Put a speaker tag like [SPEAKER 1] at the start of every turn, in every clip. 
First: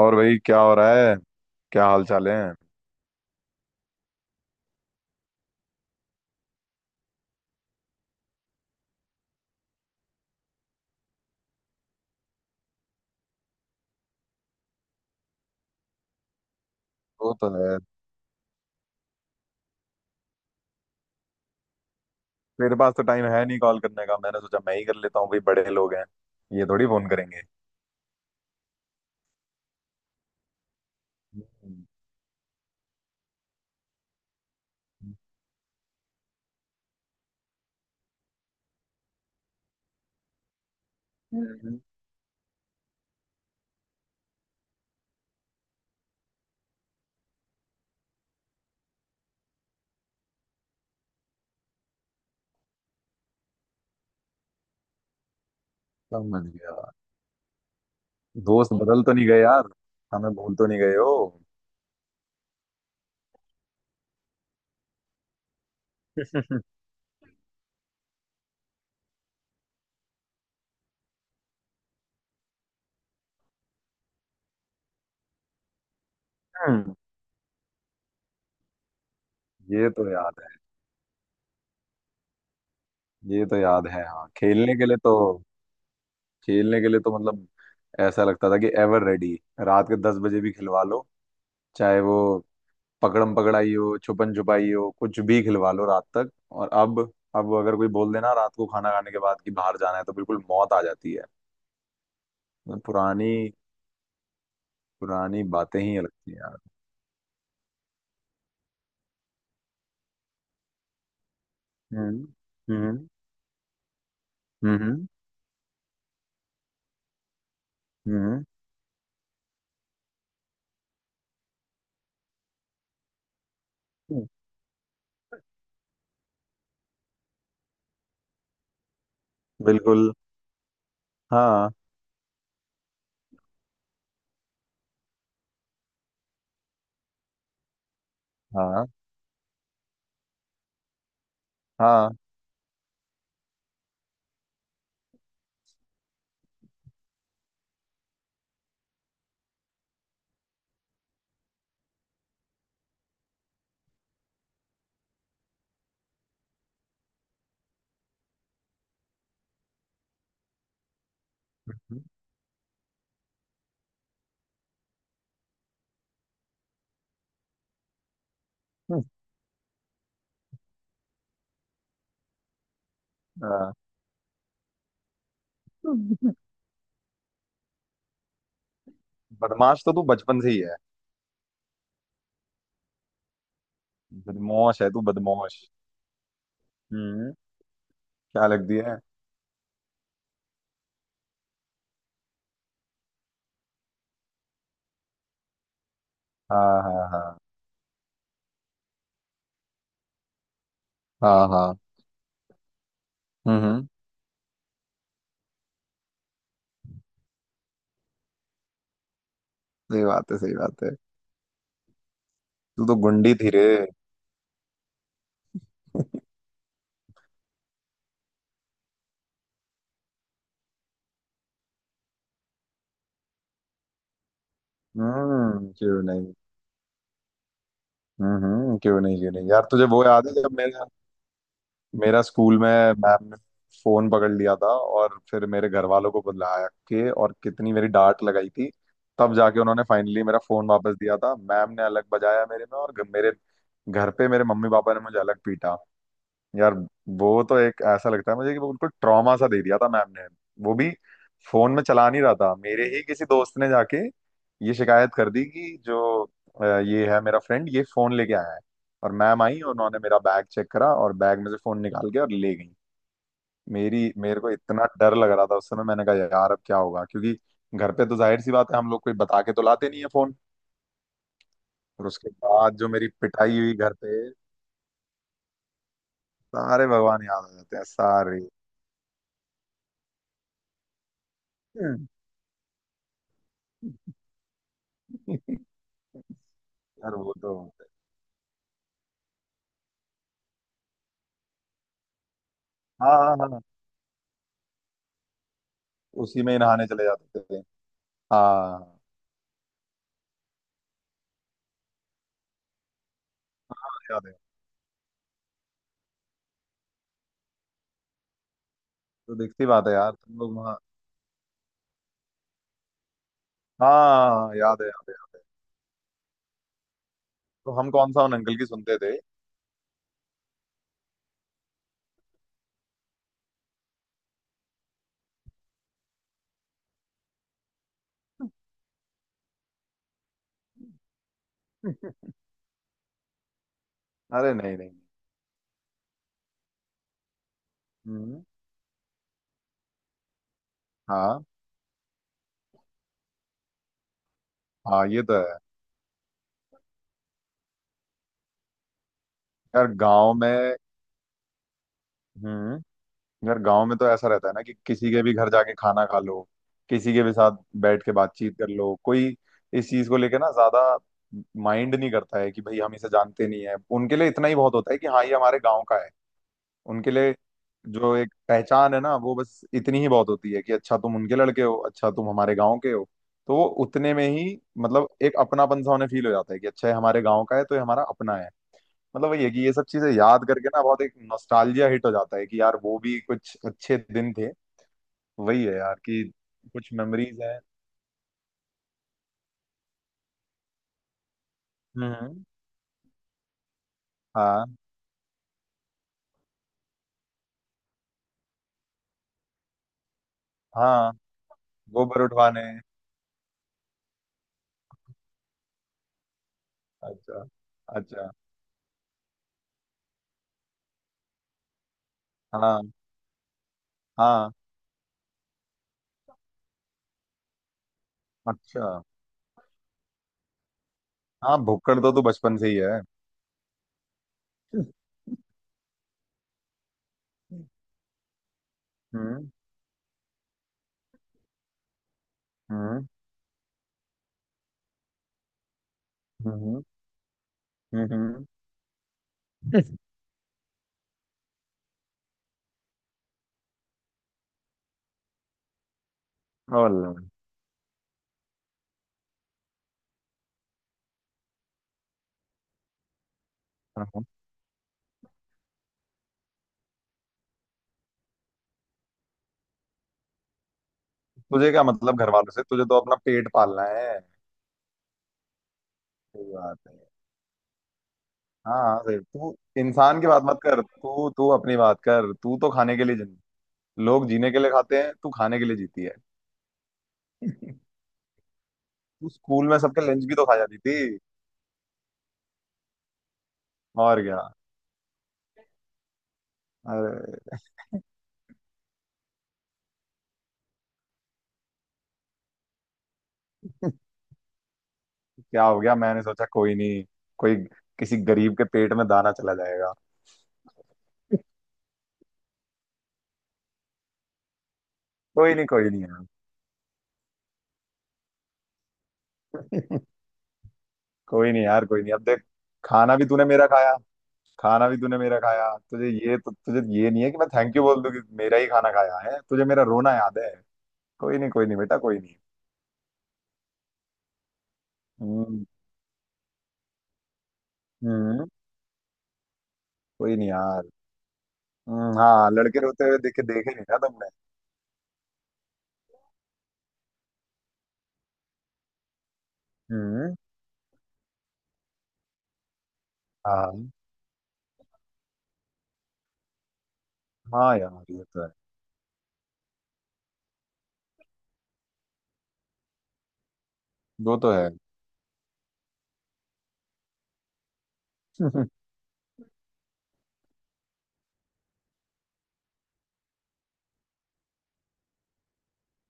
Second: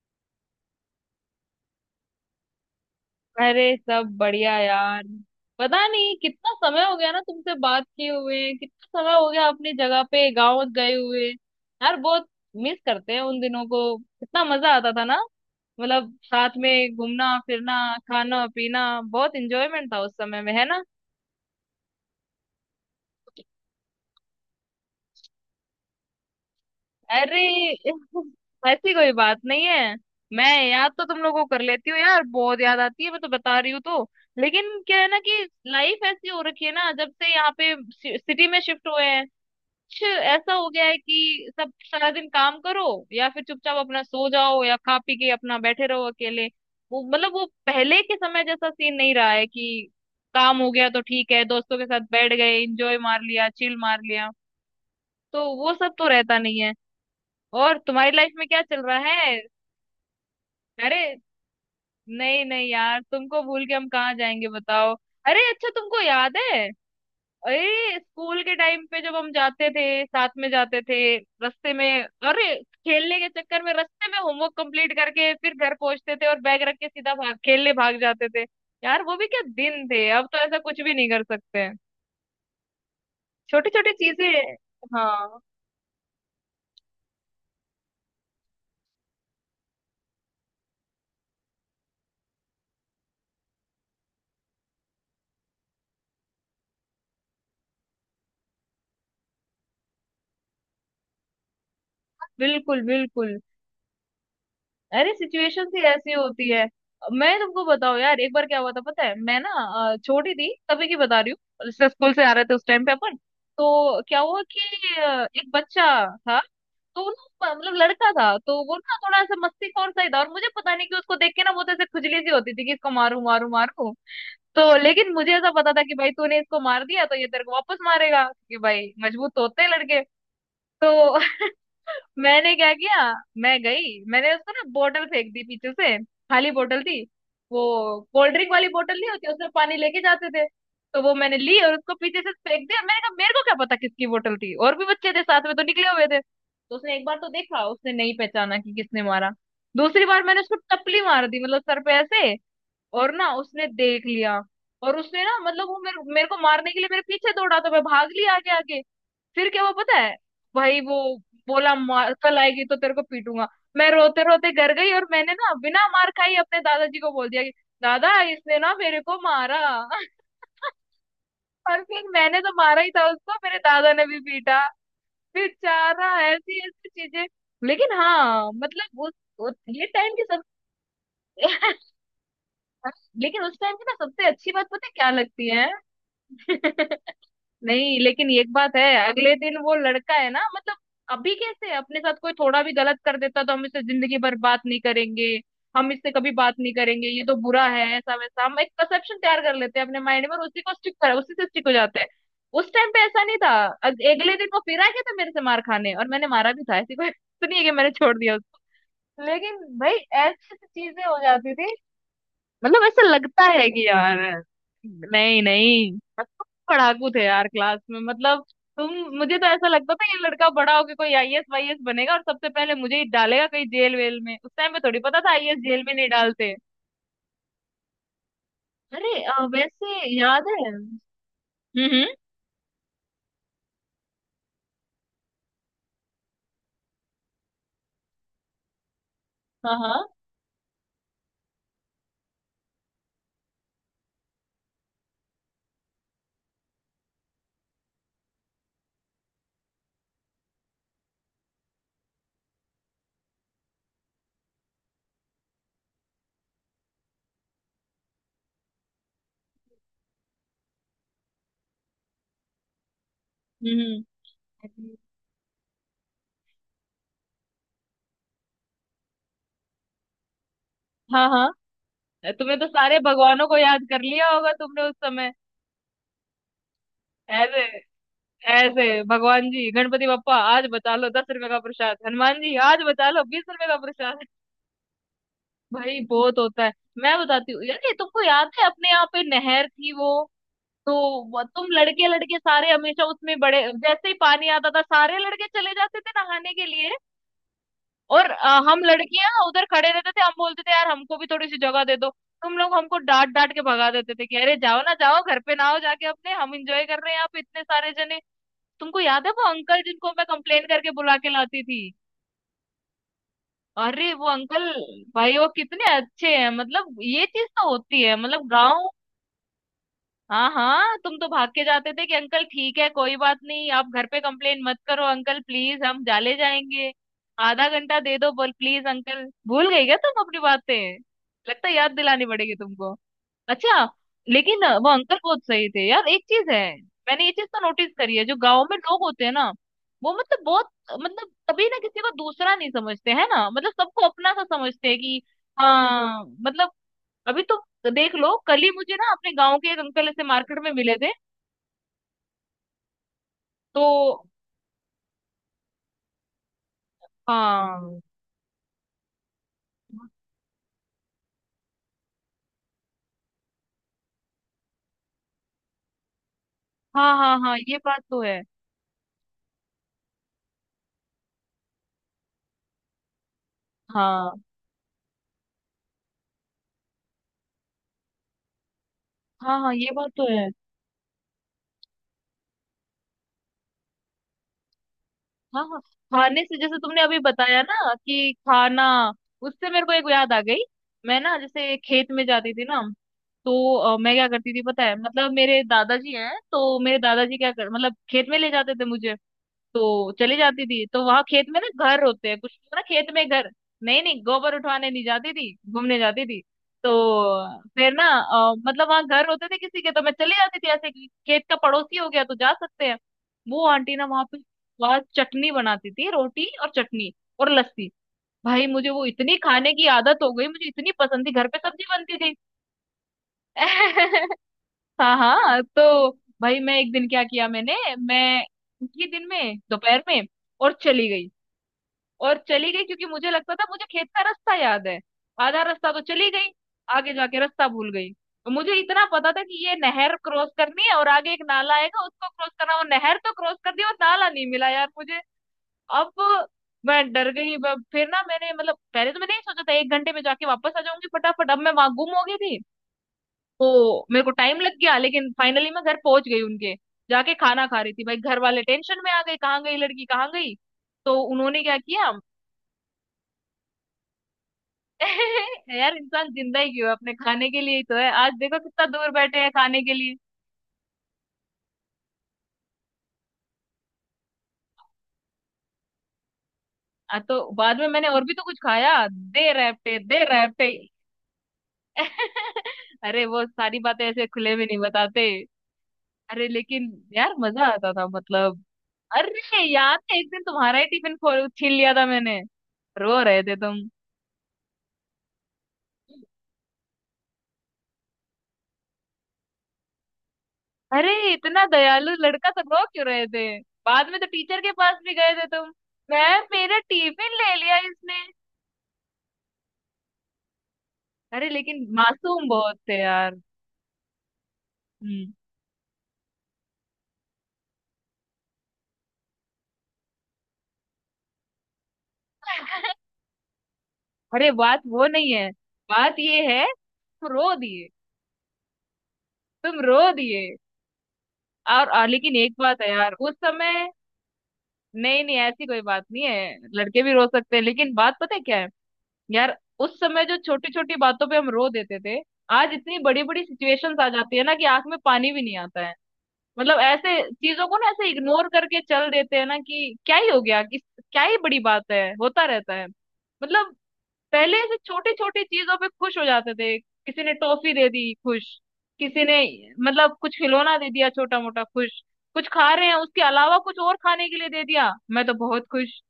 [SPEAKER 1] और भाई क्या हो रहा है? क्या हाल चाल है?
[SPEAKER 2] अरे, सब बढ़िया यार। पता नहीं कितना समय हो गया ना तुमसे बात किए हुए। कितना समय हो गया अपनी जगह पे गांव गए हुए यार, बहुत मिस करते हैं उन दिनों को। कितना मजा आता था ना, मतलब साथ में
[SPEAKER 1] वो
[SPEAKER 2] घूमना
[SPEAKER 1] तो है।
[SPEAKER 2] फिरना, खाना पीना। बहुत इंजॉयमेंट था उस समय में, है ना।
[SPEAKER 1] मेरे पास तो टाइम है नहीं कॉल करने का, मैंने सोचा मैं ही कर लेता हूँ। भाई बड़े लोग हैं, ये थोड़ी फोन
[SPEAKER 2] अरे
[SPEAKER 1] करेंगे।
[SPEAKER 2] ऐसी कोई बात नहीं है। मैं याद तो तुम लोगों को कर
[SPEAKER 1] हम्म,
[SPEAKER 2] लेती हूँ यार, बहुत याद आती है, मैं तो बता रही हूँ। तो लेकिन क्या है ना कि लाइफ ऐसी हो रखी है ना, जब से यहाँ पे सिटी में शिफ्ट हुए हैं, कुछ ऐसा हो गया है कि सब
[SPEAKER 1] हम्म,
[SPEAKER 2] सारा दिन काम करो, या फिर चुपचाप अपना सो जाओ, या खा पी के अपना बैठे रहो अकेले। वो मतलब वो पहले के समय जैसा सीन नहीं रहा है कि काम हो गया तो ठीक है, दोस्तों के साथ बैठ गए, इंजॉय मार लिया, चिल मार लिया। तो वो सब तो रहता
[SPEAKER 1] समझ
[SPEAKER 2] नहीं है।
[SPEAKER 1] गया।
[SPEAKER 2] और तुम्हारी लाइफ में क्या
[SPEAKER 1] दोस्त
[SPEAKER 2] चल रहा
[SPEAKER 1] बदल तो नहीं
[SPEAKER 2] है।
[SPEAKER 1] गए यार? हमें भूल तो नहीं गए
[SPEAKER 2] अरे,
[SPEAKER 1] हो?
[SPEAKER 2] नहीं नहीं यार, तुमको भूल के हम कहाँ जाएंगे बताओ। अरे अच्छा, तुमको याद है, अरे स्कूल के टाइम पे जब हम जाते थे साथ में जाते थे रास्ते में, अरे खेलने के चक्कर में रास्ते में होमवर्क कंप्लीट करके फिर घर पहुंचते थे, और बैग रख के
[SPEAKER 1] हम्म,
[SPEAKER 2] सीधा भाग खेलने भाग जाते थे। यार वो भी क्या दिन
[SPEAKER 1] ये तो
[SPEAKER 2] थे, अब
[SPEAKER 1] याद
[SPEAKER 2] तो
[SPEAKER 1] है।
[SPEAKER 2] ऐसा कुछ भी नहीं कर सकते हैं।
[SPEAKER 1] ये तो
[SPEAKER 2] छोटी
[SPEAKER 1] याद
[SPEAKER 2] छोटी
[SPEAKER 1] है, हाँ,
[SPEAKER 2] चीजें।
[SPEAKER 1] खेलने के लिए तो।
[SPEAKER 2] हाँ।
[SPEAKER 1] खेलने के लिए तो मतलब ऐसा लगता था कि एवर रेडी। रात के 10 बजे भी खिलवा लो, चाहे वो पकड़म पकड़ाई हो, छुपन छुपाई हो, कुछ भी खिलवा लो रात तक। और अब अगर कोई बोल देना रात को खाना खाने के बाद कि बाहर जाना है, तो बिल्कुल मौत आ जाती है। मतलब
[SPEAKER 2] बिल्कुल
[SPEAKER 1] पुरानी,
[SPEAKER 2] बिल्कुल। अरे
[SPEAKER 1] पुरानी
[SPEAKER 2] सिचुएशन
[SPEAKER 1] बातें
[SPEAKER 2] ही
[SPEAKER 1] ही
[SPEAKER 2] ऐसी
[SPEAKER 1] लगती हैं
[SPEAKER 2] होती
[SPEAKER 1] यार।
[SPEAKER 2] है। मैं तुमको बताऊँ यार, एक बार क्या हुआ था पता है। मैं ना छोटी थी तभी की बता रही हूँ। जैसे स्कूल से
[SPEAKER 1] हम्म,
[SPEAKER 2] आ रहे थे उस टाइम पे
[SPEAKER 1] हम्म,
[SPEAKER 2] अपन। तो क्या हुआ कि
[SPEAKER 1] हम्म,
[SPEAKER 2] एक बच्चा था, तो वो ना मतलब लड़का था,
[SPEAKER 1] हम्म,
[SPEAKER 2] तो वो ना थोड़ा ऐसा मस्ती खौर सा ही था, और मुझे पता नहीं कि उसको देख के ना बहुत ऐसे खुजली सी होती थी कि इसको मारू मारू मारू।
[SPEAKER 1] हम्म।
[SPEAKER 2] तो लेकिन मुझे ऐसा पता था कि भाई तूने इसको मार दिया तो ये तेरे को वापस मारेगा, कि भाई मजबूत तो होते हैं लड़के।
[SPEAKER 1] बिल्कुल।
[SPEAKER 2] तो
[SPEAKER 1] हाँ,
[SPEAKER 2] मैंने क्या किया, मैं गई, मैंने उसको ना बोतल फेंक दी पीछे से, खाली बोतल थी वो। कोल्ड ड्रिंक वाली
[SPEAKER 1] हाँ,
[SPEAKER 2] बोतल नहीं होती, उसमें पानी लेके जाते थे, तो वो मैंने ली और उसको
[SPEAKER 1] हाँ,
[SPEAKER 2] पीछे से फेंक दिया। मैंने कहा मेरे को क्या पता किसकी बोतल थी, और भी बच्चे थे साथ में तो निकले हुए थे। तो उसने एक बार तो देखा, उसने नहीं पहचाना कि किसने मारा। दूसरी बार मैंने उसको टपली मार दी, मतलब सर पे ऐसे, और ना उसने देख लिया। और उसने ना मतलब वो मेरे मेरे को मारने के लिए मेरे पीछे दौड़ा, तो मैं भाग लिया आगे आगे। फिर क्या हुआ पता है, भाई वो बोला मार, कल आएगी तो तेरे को पीटूंगा। मैं रोते रोते घर गई, और मैंने ना बिना मार खाई अपने दादाजी को बोल दिया कि दादा इसने ना मेरे को मारा। और फिर मैंने तो मारा ही था उसको, मेरे
[SPEAKER 1] हाँ।
[SPEAKER 2] दादा ने भी पीटा। फिर चारा ऐसी ऐसी चीजें। लेकिन हाँ मतलब उस
[SPEAKER 1] बदमाश
[SPEAKER 2] ये
[SPEAKER 1] तो तू
[SPEAKER 2] टाइम की
[SPEAKER 1] बचपन
[SPEAKER 2] सब।
[SPEAKER 1] से ही है।
[SPEAKER 2] लेकिन उस टाइम की ना सबसे अच्छी बात
[SPEAKER 1] बदमाश
[SPEAKER 2] पता है
[SPEAKER 1] है तू,
[SPEAKER 2] क्या लगती
[SPEAKER 1] बदमाश।
[SPEAKER 2] है।
[SPEAKER 1] हम्म,
[SPEAKER 2] नहीं, लेकिन
[SPEAKER 1] क्या
[SPEAKER 2] एक बात
[SPEAKER 1] लगती
[SPEAKER 2] है,
[SPEAKER 1] है?
[SPEAKER 2] अगले दिन वो लड़का है ना, मतलब अभी कैसे अपने साथ कोई थोड़ा भी गलत कर देता तो हम इससे जिंदगी भर बात नहीं करेंगे, हम इससे कभी बात नहीं
[SPEAKER 1] हाँ,
[SPEAKER 2] करेंगे,
[SPEAKER 1] हाँ,
[SPEAKER 2] ये तो
[SPEAKER 1] हाँ,
[SPEAKER 2] बुरा है ऐसा वैसा। हम एक परसेप्शन तैयार कर लेते हैं अपने माइंड में, और उसी को स्टिक कर, उसी से
[SPEAKER 1] हाँ,
[SPEAKER 2] स्टिक हो
[SPEAKER 1] हाँ।
[SPEAKER 2] जाते हैं। उस टाइम पे ऐसा नहीं था,
[SPEAKER 1] हम्म,
[SPEAKER 2] अगले दिन वो फिर आ गया था मेरे से मार खाने, और मैंने मारा भी था, ऐसी कोई तो नहीं है कि मैंने छोड़ दिया उसको। लेकिन भाई
[SPEAKER 1] सही बात है,
[SPEAKER 2] ऐसी
[SPEAKER 1] सही
[SPEAKER 2] ऐसी
[SPEAKER 1] बात है।
[SPEAKER 2] चीजें हो जाती थी। मतलब
[SPEAKER 1] तू तो
[SPEAKER 2] ऐसा
[SPEAKER 1] गुंडी
[SPEAKER 2] लगता
[SPEAKER 1] थी रे।
[SPEAKER 2] है कि यार। नहीं नहीं, पर तुम पढ़ाकू थे यार क्लास में, मतलब तुम, मुझे तो ऐसा लगता था ये लड़का बड़ा होके कोई आईएएस वाईएएस बनेगा, और सबसे पहले मुझे ही डालेगा कहीं जेल वेल में। उस टाइम पे थोड़ी पता था आईएएस
[SPEAKER 1] हम्म,
[SPEAKER 2] जेल में
[SPEAKER 1] क्यों
[SPEAKER 2] नहीं
[SPEAKER 1] नहीं?
[SPEAKER 2] डालते।
[SPEAKER 1] हम्म, क्यों
[SPEAKER 2] अरे
[SPEAKER 1] नहीं, क्यों नहीं यार? तुझे वो
[SPEAKER 2] वैसे
[SPEAKER 1] याद है
[SPEAKER 2] याद
[SPEAKER 1] जब
[SPEAKER 2] है।
[SPEAKER 1] मेरा,
[SPEAKER 2] हम्म हम्म,
[SPEAKER 1] मेरा स्कूल में मैम ने फोन पकड़ लिया था, और फिर मेरे घर वालों को बुला के और कितनी मेरी डांट लगाई थी। तब जाके
[SPEAKER 2] हाँ
[SPEAKER 1] उन्होंने
[SPEAKER 2] हाँ।
[SPEAKER 1] फाइनली मेरा फोन वापस दिया था। मैम ने अलग बजाया मेरे में, और मेरे घर पे मेरे मम्मी पापा ने मुझे अलग पीटा यार। वो तो, एक ऐसा लगता है मुझे कि वो बिल्कुल ट्रॉमा सा दे दिया था मैम ने। वो भी फोन में चला नहीं रहा था, मेरे ही किसी दोस्त ने जाके ये शिकायत कर दी कि जो ये है मेरा फ्रेंड, ये फोन लेके आया है। और मैम आई और उन्होंने मेरा बैग चेक करा, और बैग में से फोन निकाल के और ले गई।
[SPEAKER 2] हम्म।
[SPEAKER 1] मेरी मेरे को इतना डर लग रहा था उस समय, मैंने कहा यार अब क्या होगा, क्योंकि घर पे तो जाहिर सी बात है हम लोग कोई बता के तो लाते नहीं है फोन।
[SPEAKER 2] हाँ हाँ।
[SPEAKER 1] और उसके
[SPEAKER 2] तुम्हें तो
[SPEAKER 1] बाद जो
[SPEAKER 2] सारे
[SPEAKER 1] मेरी
[SPEAKER 2] भगवानों को
[SPEAKER 1] पिटाई हुई
[SPEAKER 2] याद
[SPEAKER 1] घर
[SPEAKER 2] कर
[SPEAKER 1] पे,
[SPEAKER 2] लिया होगा तुमने उस समय।
[SPEAKER 1] सारे भगवान याद आ
[SPEAKER 2] ऐसे
[SPEAKER 1] जाते हैं सारे।
[SPEAKER 2] ऐसे भगवान जी, गणपति बप्पा आज बचा लो 10 रुपए का प्रसाद, हनुमान जी आज बचा लो 20 रुपए का। भाई बहुत होता है।
[SPEAKER 1] यार
[SPEAKER 2] मैं
[SPEAKER 1] वो
[SPEAKER 2] बताती
[SPEAKER 1] तो,
[SPEAKER 2] हूँ यार, ये तुमको याद है अपने यहाँ पे नहर थी वो तुम लड़के लड़के सारे हमेशा
[SPEAKER 1] हाँ, हाँ,
[SPEAKER 2] उसमें,
[SPEAKER 1] हाँ, हाँ,
[SPEAKER 2] बड़े जैसे ही पानी आता था सारे लड़के चले जाते थे
[SPEAKER 1] उसी
[SPEAKER 2] नहाने
[SPEAKER 1] में ही
[SPEAKER 2] के
[SPEAKER 1] नहाने
[SPEAKER 2] लिए।
[SPEAKER 1] चले जाते थे।
[SPEAKER 2] और हम
[SPEAKER 1] हाँ,
[SPEAKER 2] लड़कियां उधर खड़े रहते थे, हम बोलते थे यार हमको भी थोड़ी सी जगह दे दो। तुम लोग हमको डांट डांट के भगा देते थे,
[SPEAKER 1] याद
[SPEAKER 2] कि
[SPEAKER 1] है।
[SPEAKER 2] अरे जाओ ना, जाओ घर पे ना हो, जाके अपने, हम इंजॉय कर रहे हैं यहाँ पे इतने सारे जने। तुमको याद है
[SPEAKER 1] तो
[SPEAKER 2] वो
[SPEAKER 1] देखती
[SPEAKER 2] अंकल,
[SPEAKER 1] बात है
[SPEAKER 2] जिनको
[SPEAKER 1] यार,
[SPEAKER 2] मैं
[SPEAKER 1] तुम लोग
[SPEAKER 2] कंप्लेन
[SPEAKER 1] वहाँ।
[SPEAKER 2] करके बुला के लाती थी। अरे वो
[SPEAKER 1] हाँ,
[SPEAKER 2] अंकल,
[SPEAKER 1] याद है, याद है।
[SPEAKER 2] भाई वो कितने अच्छे हैं, मतलब ये चीज तो
[SPEAKER 1] तो हम
[SPEAKER 2] होती
[SPEAKER 1] कौन
[SPEAKER 2] है
[SPEAKER 1] सा उन
[SPEAKER 2] मतलब
[SPEAKER 1] अंकल की
[SPEAKER 2] गांव।
[SPEAKER 1] सुनते थे?
[SPEAKER 2] हाँ हाँ, तुम तो भाग के जाते थे कि अंकल ठीक है कोई बात नहीं, आप घर पे कंप्लेन मत करो अंकल प्लीज, हम जाले जाएंगे, आधा घंटा दे दो बोल प्लीज अंकल। भूल गई क्या तुम अपनी बातें, लगता है याद दिलानी पड़ेगी तुमको। अच्छा,
[SPEAKER 1] अरे
[SPEAKER 2] लेकिन
[SPEAKER 1] नहीं,
[SPEAKER 2] वो
[SPEAKER 1] नहीं।
[SPEAKER 2] अंकल बहुत सही थे यार, एक चीज है, मैंने ये चीज तो नोटिस करी है, जो
[SPEAKER 1] हम्म,
[SPEAKER 2] गाँव में लोग होते हैं ना, वो मतलब बहुत, मतलब
[SPEAKER 1] हाँ,
[SPEAKER 2] कभी ना किसी को दूसरा नहीं समझते है ना, मतलब सबको अपना सा समझते हैं
[SPEAKER 1] हाँ,
[SPEAKER 2] कि।
[SPEAKER 1] ये तो है।
[SPEAKER 2] हाँ मतलब अभी तो देख लो, कल ही मुझे ना अपने गांव के एक
[SPEAKER 1] यार
[SPEAKER 2] अंकल ऐसे
[SPEAKER 1] गांव
[SPEAKER 2] मार्केट में
[SPEAKER 1] में,
[SPEAKER 2] मिले थे।
[SPEAKER 1] हम्म, यार
[SPEAKER 2] तो
[SPEAKER 1] गांव में तो ऐसा रहता है ना कि किसी के भी घर जाके खाना खा लो, किसी के भी साथ
[SPEAKER 2] हाँ
[SPEAKER 1] बैठ के बातचीत कर लो। कोई इस चीज को लेके ना ज्यादा माइंड नहीं करता है कि भाई हम इसे जानते नहीं है। उनके लिए इतना ही बहुत होता है कि हाँ, ये हमारे गांव का है। उनके
[SPEAKER 2] हाँ
[SPEAKER 1] लिए
[SPEAKER 2] हाँ हाँ, ये बात
[SPEAKER 1] जो
[SPEAKER 2] तो
[SPEAKER 1] एक
[SPEAKER 2] है।
[SPEAKER 1] पहचान है ना, वो बस इतनी ही बहुत होती है कि अच्छा तुम उनके लड़के हो, अच्छा तुम हमारे गांव के हो, तो वो उतने में
[SPEAKER 2] हाँ
[SPEAKER 1] ही मतलब एक अपनापन सा उन्हें फील हो जाता है कि अच्छा ये हमारे गांव का है, तो ये हमारा अपना है। मतलब वही है
[SPEAKER 2] हाँ
[SPEAKER 1] कि ये
[SPEAKER 2] हाँ,
[SPEAKER 1] सब
[SPEAKER 2] ये बात
[SPEAKER 1] चीजें
[SPEAKER 2] तो
[SPEAKER 1] याद
[SPEAKER 2] है।
[SPEAKER 1] करके ना बहुत एक नॉस्टैल्जिया हिट हो जाता है कि यार वो भी कुछ अच्छे दिन थे। वही
[SPEAKER 2] हाँ
[SPEAKER 1] है
[SPEAKER 2] हाँ,
[SPEAKER 1] यार कि
[SPEAKER 2] खाने से, जैसे
[SPEAKER 1] कुछ
[SPEAKER 2] तुमने अभी
[SPEAKER 1] मेमोरीज है।
[SPEAKER 2] बताया ना कि खाना, उससे मेरे को एक याद आ गई। मैं ना जैसे खेत में
[SPEAKER 1] हम्म,
[SPEAKER 2] जाती थी ना, तो मैं क्या करती थी
[SPEAKER 1] हाँ,
[SPEAKER 2] पता है, मतलब मेरे दादाजी हैं, तो मेरे दादाजी क्या कर मतलब खेत में ले जाते थे मुझे, तो चली जाती थी। तो
[SPEAKER 1] हाँ।
[SPEAKER 2] वहां खेत में ना घर
[SPEAKER 1] गोबर
[SPEAKER 2] होते हैं कुछ
[SPEAKER 1] उठवाने।
[SPEAKER 2] ना, खेत में घर। नहीं नहीं, गोबर उठवाने नहीं जाती थी, घूमने जाती थी। तो
[SPEAKER 1] अच्छा,
[SPEAKER 2] फिर ना
[SPEAKER 1] अच्छा।
[SPEAKER 2] मतलब वहां घर होते थे किसी के, तो मैं चली जाती थी ऐसे कि खेत का पड़ोसी हो गया तो जा सकते
[SPEAKER 1] हाँ,
[SPEAKER 2] हैं। वो आंटी ना वहां पे,
[SPEAKER 1] हाँ।
[SPEAKER 2] वहां चटनी बनाती थी, रोटी और चटनी और लस्सी। भाई
[SPEAKER 1] अच्छा।
[SPEAKER 2] मुझे वो इतनी खाने की आदत हो गई, मुझे इतनी पसंद थी, घर पे
[SPEAKER 1] हाँ,
[SPEAKER 2] सब्जी
[SPEAKER 1] भुक्कड़ तो
[SPEAKER 2] बनती
[SPEAKER 1] तू
[SPEAKER 2] थी।
[SPEAKER 1] बचपन से ही है।
[SPEAKER 2] हाँ हाँ तो, भाई मैं एक दिन क्या किया मैंने, मैं उसी दिन
[SPEAKER 1] हम्म,
[SPEAKER 2] में दोपहर में और चली गई। और चली गई क्योंकि
[SPEAKER 1] हम्म,
[SPEAKER 2] मुझे लगता था मुझे खेत का रास्ता याद है। आधा रास्ता तो चली गई,
[SPEAKER 1] हम्म,
[SPEAKER 2] आगे जाके रास्ता भूल गई।
[SPEAKER 1] हम्म।
[SPEAKER 2] और मुझे इतना पता था कि ये नहर क्रॉस करनी है, और आगे एक नाला आएगा, उसको क्रॉस करना। वो नहर तो क्रॉस कर दी, और नाला नहीं मिला यार मुझे। अब
[SPEAKER 1] और
[SPEAKER 2] मैं डर गई। फिर ना मैंने, मतलब पहले तो मैंने नहीं सोचा था, 1 घंटे में जाके वापस आ जाऊंगी फटाफट, अब मैं वहां गुम हो गई थी। तो मेरे को टाइम लग गया, लेकिन फाइनली मैं घर पहुंच गई उनके, जाके खाना खा रही थी। भाई घर वाले टेंशन में आ गए, कहाँ गई लड़की कहाँ गई, तो उन्होंने
[SPEAKER 1] तुझे
[SPEAKER 2] क्या
[SPEAKER 1] क्या
[SPEAKER 2] किया।
[SPEAKER 1] मतलब घर वालों से, तुझे तो अपना पेट पालना है।
[SPEAKER 2] यार इंसान
[SPEAKER 1] सही
[SPEAKER 2] जिंदा ही
[SPEAKER 1] बात
[SPEAKER 2] क्यों है,
[SPEAKER 1] है।
[SPEAKER 2] अपने खाने के लिए ही तो है, आज देखो कितना
[SPEAKER 1] हाँ,
[SPEAKER 2] दूर
[SPEAKER 1] सही।
[SPEAKER 2] बैठे हैं
[SPEAKER 1] तू
[SPEAKER 2] खाने के लिए।
[SPEAKER 1] इंसान की बात मत कर, तू तू अपनी बात कर। तू तो खाने के लिए, जिन लोग जीने के लिए खाते हैं, तू खाने के लिए जीती है।
[SPEAKER 2] तो बाद में मैंने और भी तो कुछ खाया,
[SPEAKER 1] तू
[SPEAKER 2] दे
[SPEAKER 1] स्कूल में
[SPEAKER 2] रैपटे
[SPEAKER 1] सबके
[SPEAKER 2] दे
[SPEAKER 1] लंच भी तो खा
[SPEAKER 2] रैपटे।
[SPEAKER 1] जाती थी।
[SPEAKER 2] अरे वो सारी बातें
[SPEAKER 1] और
[SPEAKER 2] ऐसे
[SPEAKER 1] क्या?
[SPEAKER 2] खुले में नहीं बताते। अरे लेकिन यार
[SPEAKER 1] अरे।
[SPEAKER 2] मजा आता था, मतलब अरे याद है एक दिन तुम्हारा ही टिफिन खो छीन लिया था मैंने, रो रहे थे तुम।
[SPEAKER 1] क्या हो गया? मैंने सोचा कोई नहीं, कोई किसी गरीब के पेट में दाना चला जाएगा।
[SPEAKER 2] अरे इतना दयालु लड़का, तो रो क्यों रहे थे। बाद में तो टीचर के पास भी गए थे
[SPEAKER 1] कोई नहीं,
[SPEAKER 2] तुम,
[SPEAKER 1] कोई नहीं यार।
[SPEAKER 2] मैं मेरा टिफिन ले लिया इसने। अरे
[SPEAKER 1] कोई नहीं
[SPEAKER 2] लेकिन
[SPEAKER 1] यार, कोई नहीं, अब देख।
[SPEAKER 2] मासूम बहुत थे
[SPEAKER 1] खाना भी
[SPEAKER 2] यार।
[SPEAKER 1] तूने मेरा खाया। खाना भी तूने
[SPEAKER 2] हम्म।
[SPEAKER 1] मेरा खाया, तुझे ये, तो तुझे ये नहीं है कि मैं थैंक यू बोल दूं कि मेरा ही खाना खाया है। तुझे मेरा रोना याद है? कोई नहीं, कोई नहीं बेटा, कोई नहीं।
[SPEAKER 2] अरे बात वो नहीं है,
[SPEAKER 1] हम्म,
[SPEAKER 2] बात ये है, तुम रो दिए,
[SPEAKER 1] हम्म।
[SPEAKER 2] तुम रो
[SPEAKER 1] कोई
[SPEAKER 2] दिए।
[SPEAKER 1] नहीं यार।
[SPEAKER 2] और लेकिन
[SPEAKER 1] हाँ,
[SPEAKER 2] एक बात
[SPEAKER 1] लड़के
[SPEAKER 2] है
[SPEAKER 1] रोते
[SPEAKER 2] यार
[SPEAKER 1] हुए
[SPEAKER 2] उस
[SPEAKER 1] देखे देखे नहीं
[SPEAKER 2] समय,
[SPEAKER 1] ना तुमने।
[SPEAKER 2] नहीं नहीं ऐसी कोई बात नहीं है, लड़के भी रो सकते हैं, लेकिन बात पता है क्या है यार, उस समय
[SPEAKER 1] हम्म,
[SPEAKER 2] जो छोटी छोटी बातों पे हम रो देते थे, आज इतनी बड़ी बड़ी
[SPEAKER 1] हाँ,
[SPEAKER 2] सिचुएशंस आ जाती है ना कि आंख में पानी भी नहीं आता है। मतलब ऐसे चीजों
[SPEAKER 1] हाँ
[SPEAKER 2] को ना
[SPEAKER 1] यार,
[SPEAKER 2] ऐसे
[SPEAKER 1] ये तो
[SPEAKER 2] इग्नोर
[SPEAKER 1] है।
[SPEAKER 2] करके चल देते हैं ना, कि क्या ही हो गया, किस, क्या ही बड़ी बात है, होता रहता है। मतलब
[SPEAKER 1] वो तो
[SPEAKER 2] पहले
[SPEAKER 1] है।
[SPEAKER 2] ऐसे छोटी छोटी चीजों पे खुश हो जाते थे, किसी ने टॉफी दे दी, खुश। किसी ने, मतलब कुछ खिलौना दे दिया छोटा मोटा, खुश। कुछ खा रहे हैं, उसके अलावा कुछ और खाने के लिए दे दिया, मैं तो बहुत खुश।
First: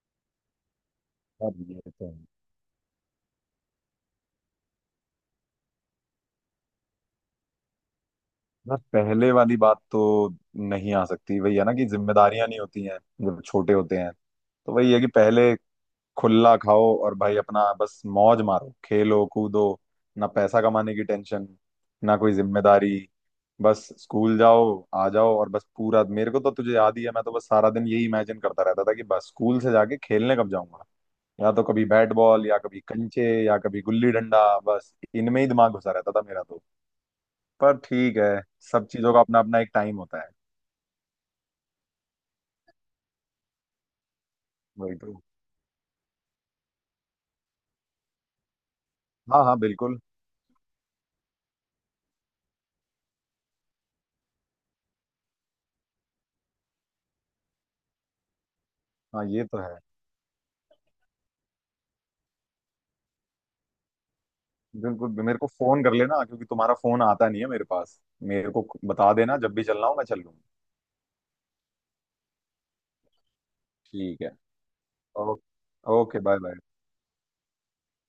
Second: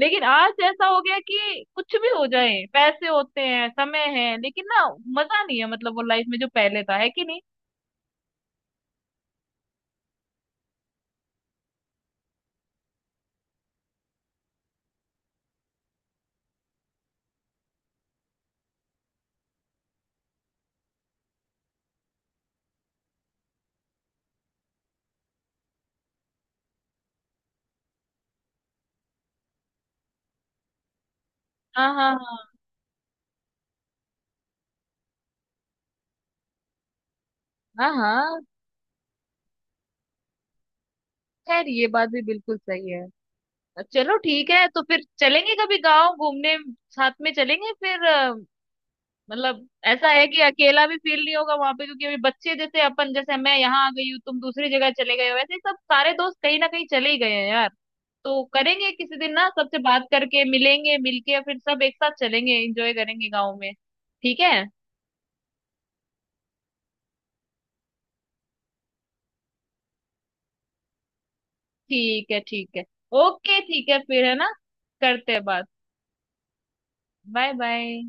[SPEAKER 2] लेकिन आज ऐसा हो गया
[SPEAKER 1] यार
[SPEAKER 2] कि
[SPEAKER 1] ये
[SPEAKER 2] कुछ
[SPEAKER 1] तो
[SPEAKER 2] भी
[SPEAKER 1] है,
[SPEAKER 2] हो जाए, पैसे होते हैं, समय है, लेकिन ना मजा नहीं है, मतलब वो लाइफ में जो पहले था है कि नहीं।
[SPEAKER 1] बस पहले वाली बात तो नहीं आ सकती। वही है ना कि जिम्मेदारियां नहीं होती हैं जब छोटे होते हैं, तो वही है कि पहले खुला खाओ, और भाई अपना बस मौज मारो, खेलो कूदो। ना पैसा कमाने की टेंशन, ना कोई जिम्मेदारी, बस स्कूल जाओ, आ जाओ, और बस पूरा, मेरे को तो, तुझे याद ही है मैं तो बस सारा दिन यही इमेजिन करता रहता था कि बस स्कूल से जाके खेलने कब जाऊंगा। या तो कभी
[SPEAKER 2] हाँ हाँ
[SPEAKER 1] बैट
[SPEAKER 2] हाँ
[SPEAKER 1] बॉल, या कभी कंचे, या कभी गुल्ली डंडा, बस इनमें ही दिमाग घुसा रहता था मेरा तो। पर
[SPEAKER 2] हाँ
[SPEAKER 1] ठीक
[SPEAKER 2] हाँ।
[SPEAKER 1] है, सब चीजों का अपना अपना एक टाइम होता है।
[SPEAKER 2] खैर ये बात भी बिल्कुल सही है। चलो ठीक है, तो
[SPEAKER 1] वही
[SPEAKER 2] फिर
[SPEAKER 1] तो।
[SPEAKER 2] चलेंगे कभी गांव घूमने, साथ में चलेंगे। फिर
[SPEAKER 1] हाँ, हाँ,
[SPEAKER 2] मतलब
[SPEAKER 1] बिल्कुल।
[SPEAKER 2] ऐसा है कि अकेला भी फील नहीं होगा वहां पे, क्योंकि अभी बच्चे जैसे अपन जैसे मैं यहाँ आ गई हूँ, तुम दूसरी जगह चले गए हो, वैसे ही सब सारे दोस्त कहीं ना कहीं चले ही गए हैं यार। तो करेंगे किसी
[SPEAKER 1] हाँ,
[SPEAKER 2] दिन
[SPEAKER 1] ये
[SPEAKER 2] ना,
[SPEAKER 1] तो
[SPEAKER 2] सबसे
[SPEAKER 1] है।
[SPEAKER 2] बात करके मिलेंगे, मिलके फिर सब एक साथ चलेंगे, एंजॉय करेंगे गाँव में। ठीक है
[SPEAKER 1] बिल्कुल मेरे को फोन कर लेना, क्योंकि तुम्हारा फोन आता नहीं है मेरे पास। मेरे को बता देना जब भी चलना हो, मैं चल लूंगा।
[SPEAKER 2] ठीक है। ठीक है, ओके ठीक है
[SPEAKER 1] ठीक
[SPEAKER 2] फिर,
[SPEAKER 1] है।
[SPEAKER 2] है ना, करते हैं बात।
[SPEAKER 1] Okay, okay, bye bye.
[SPEAKER 2] Bye bye.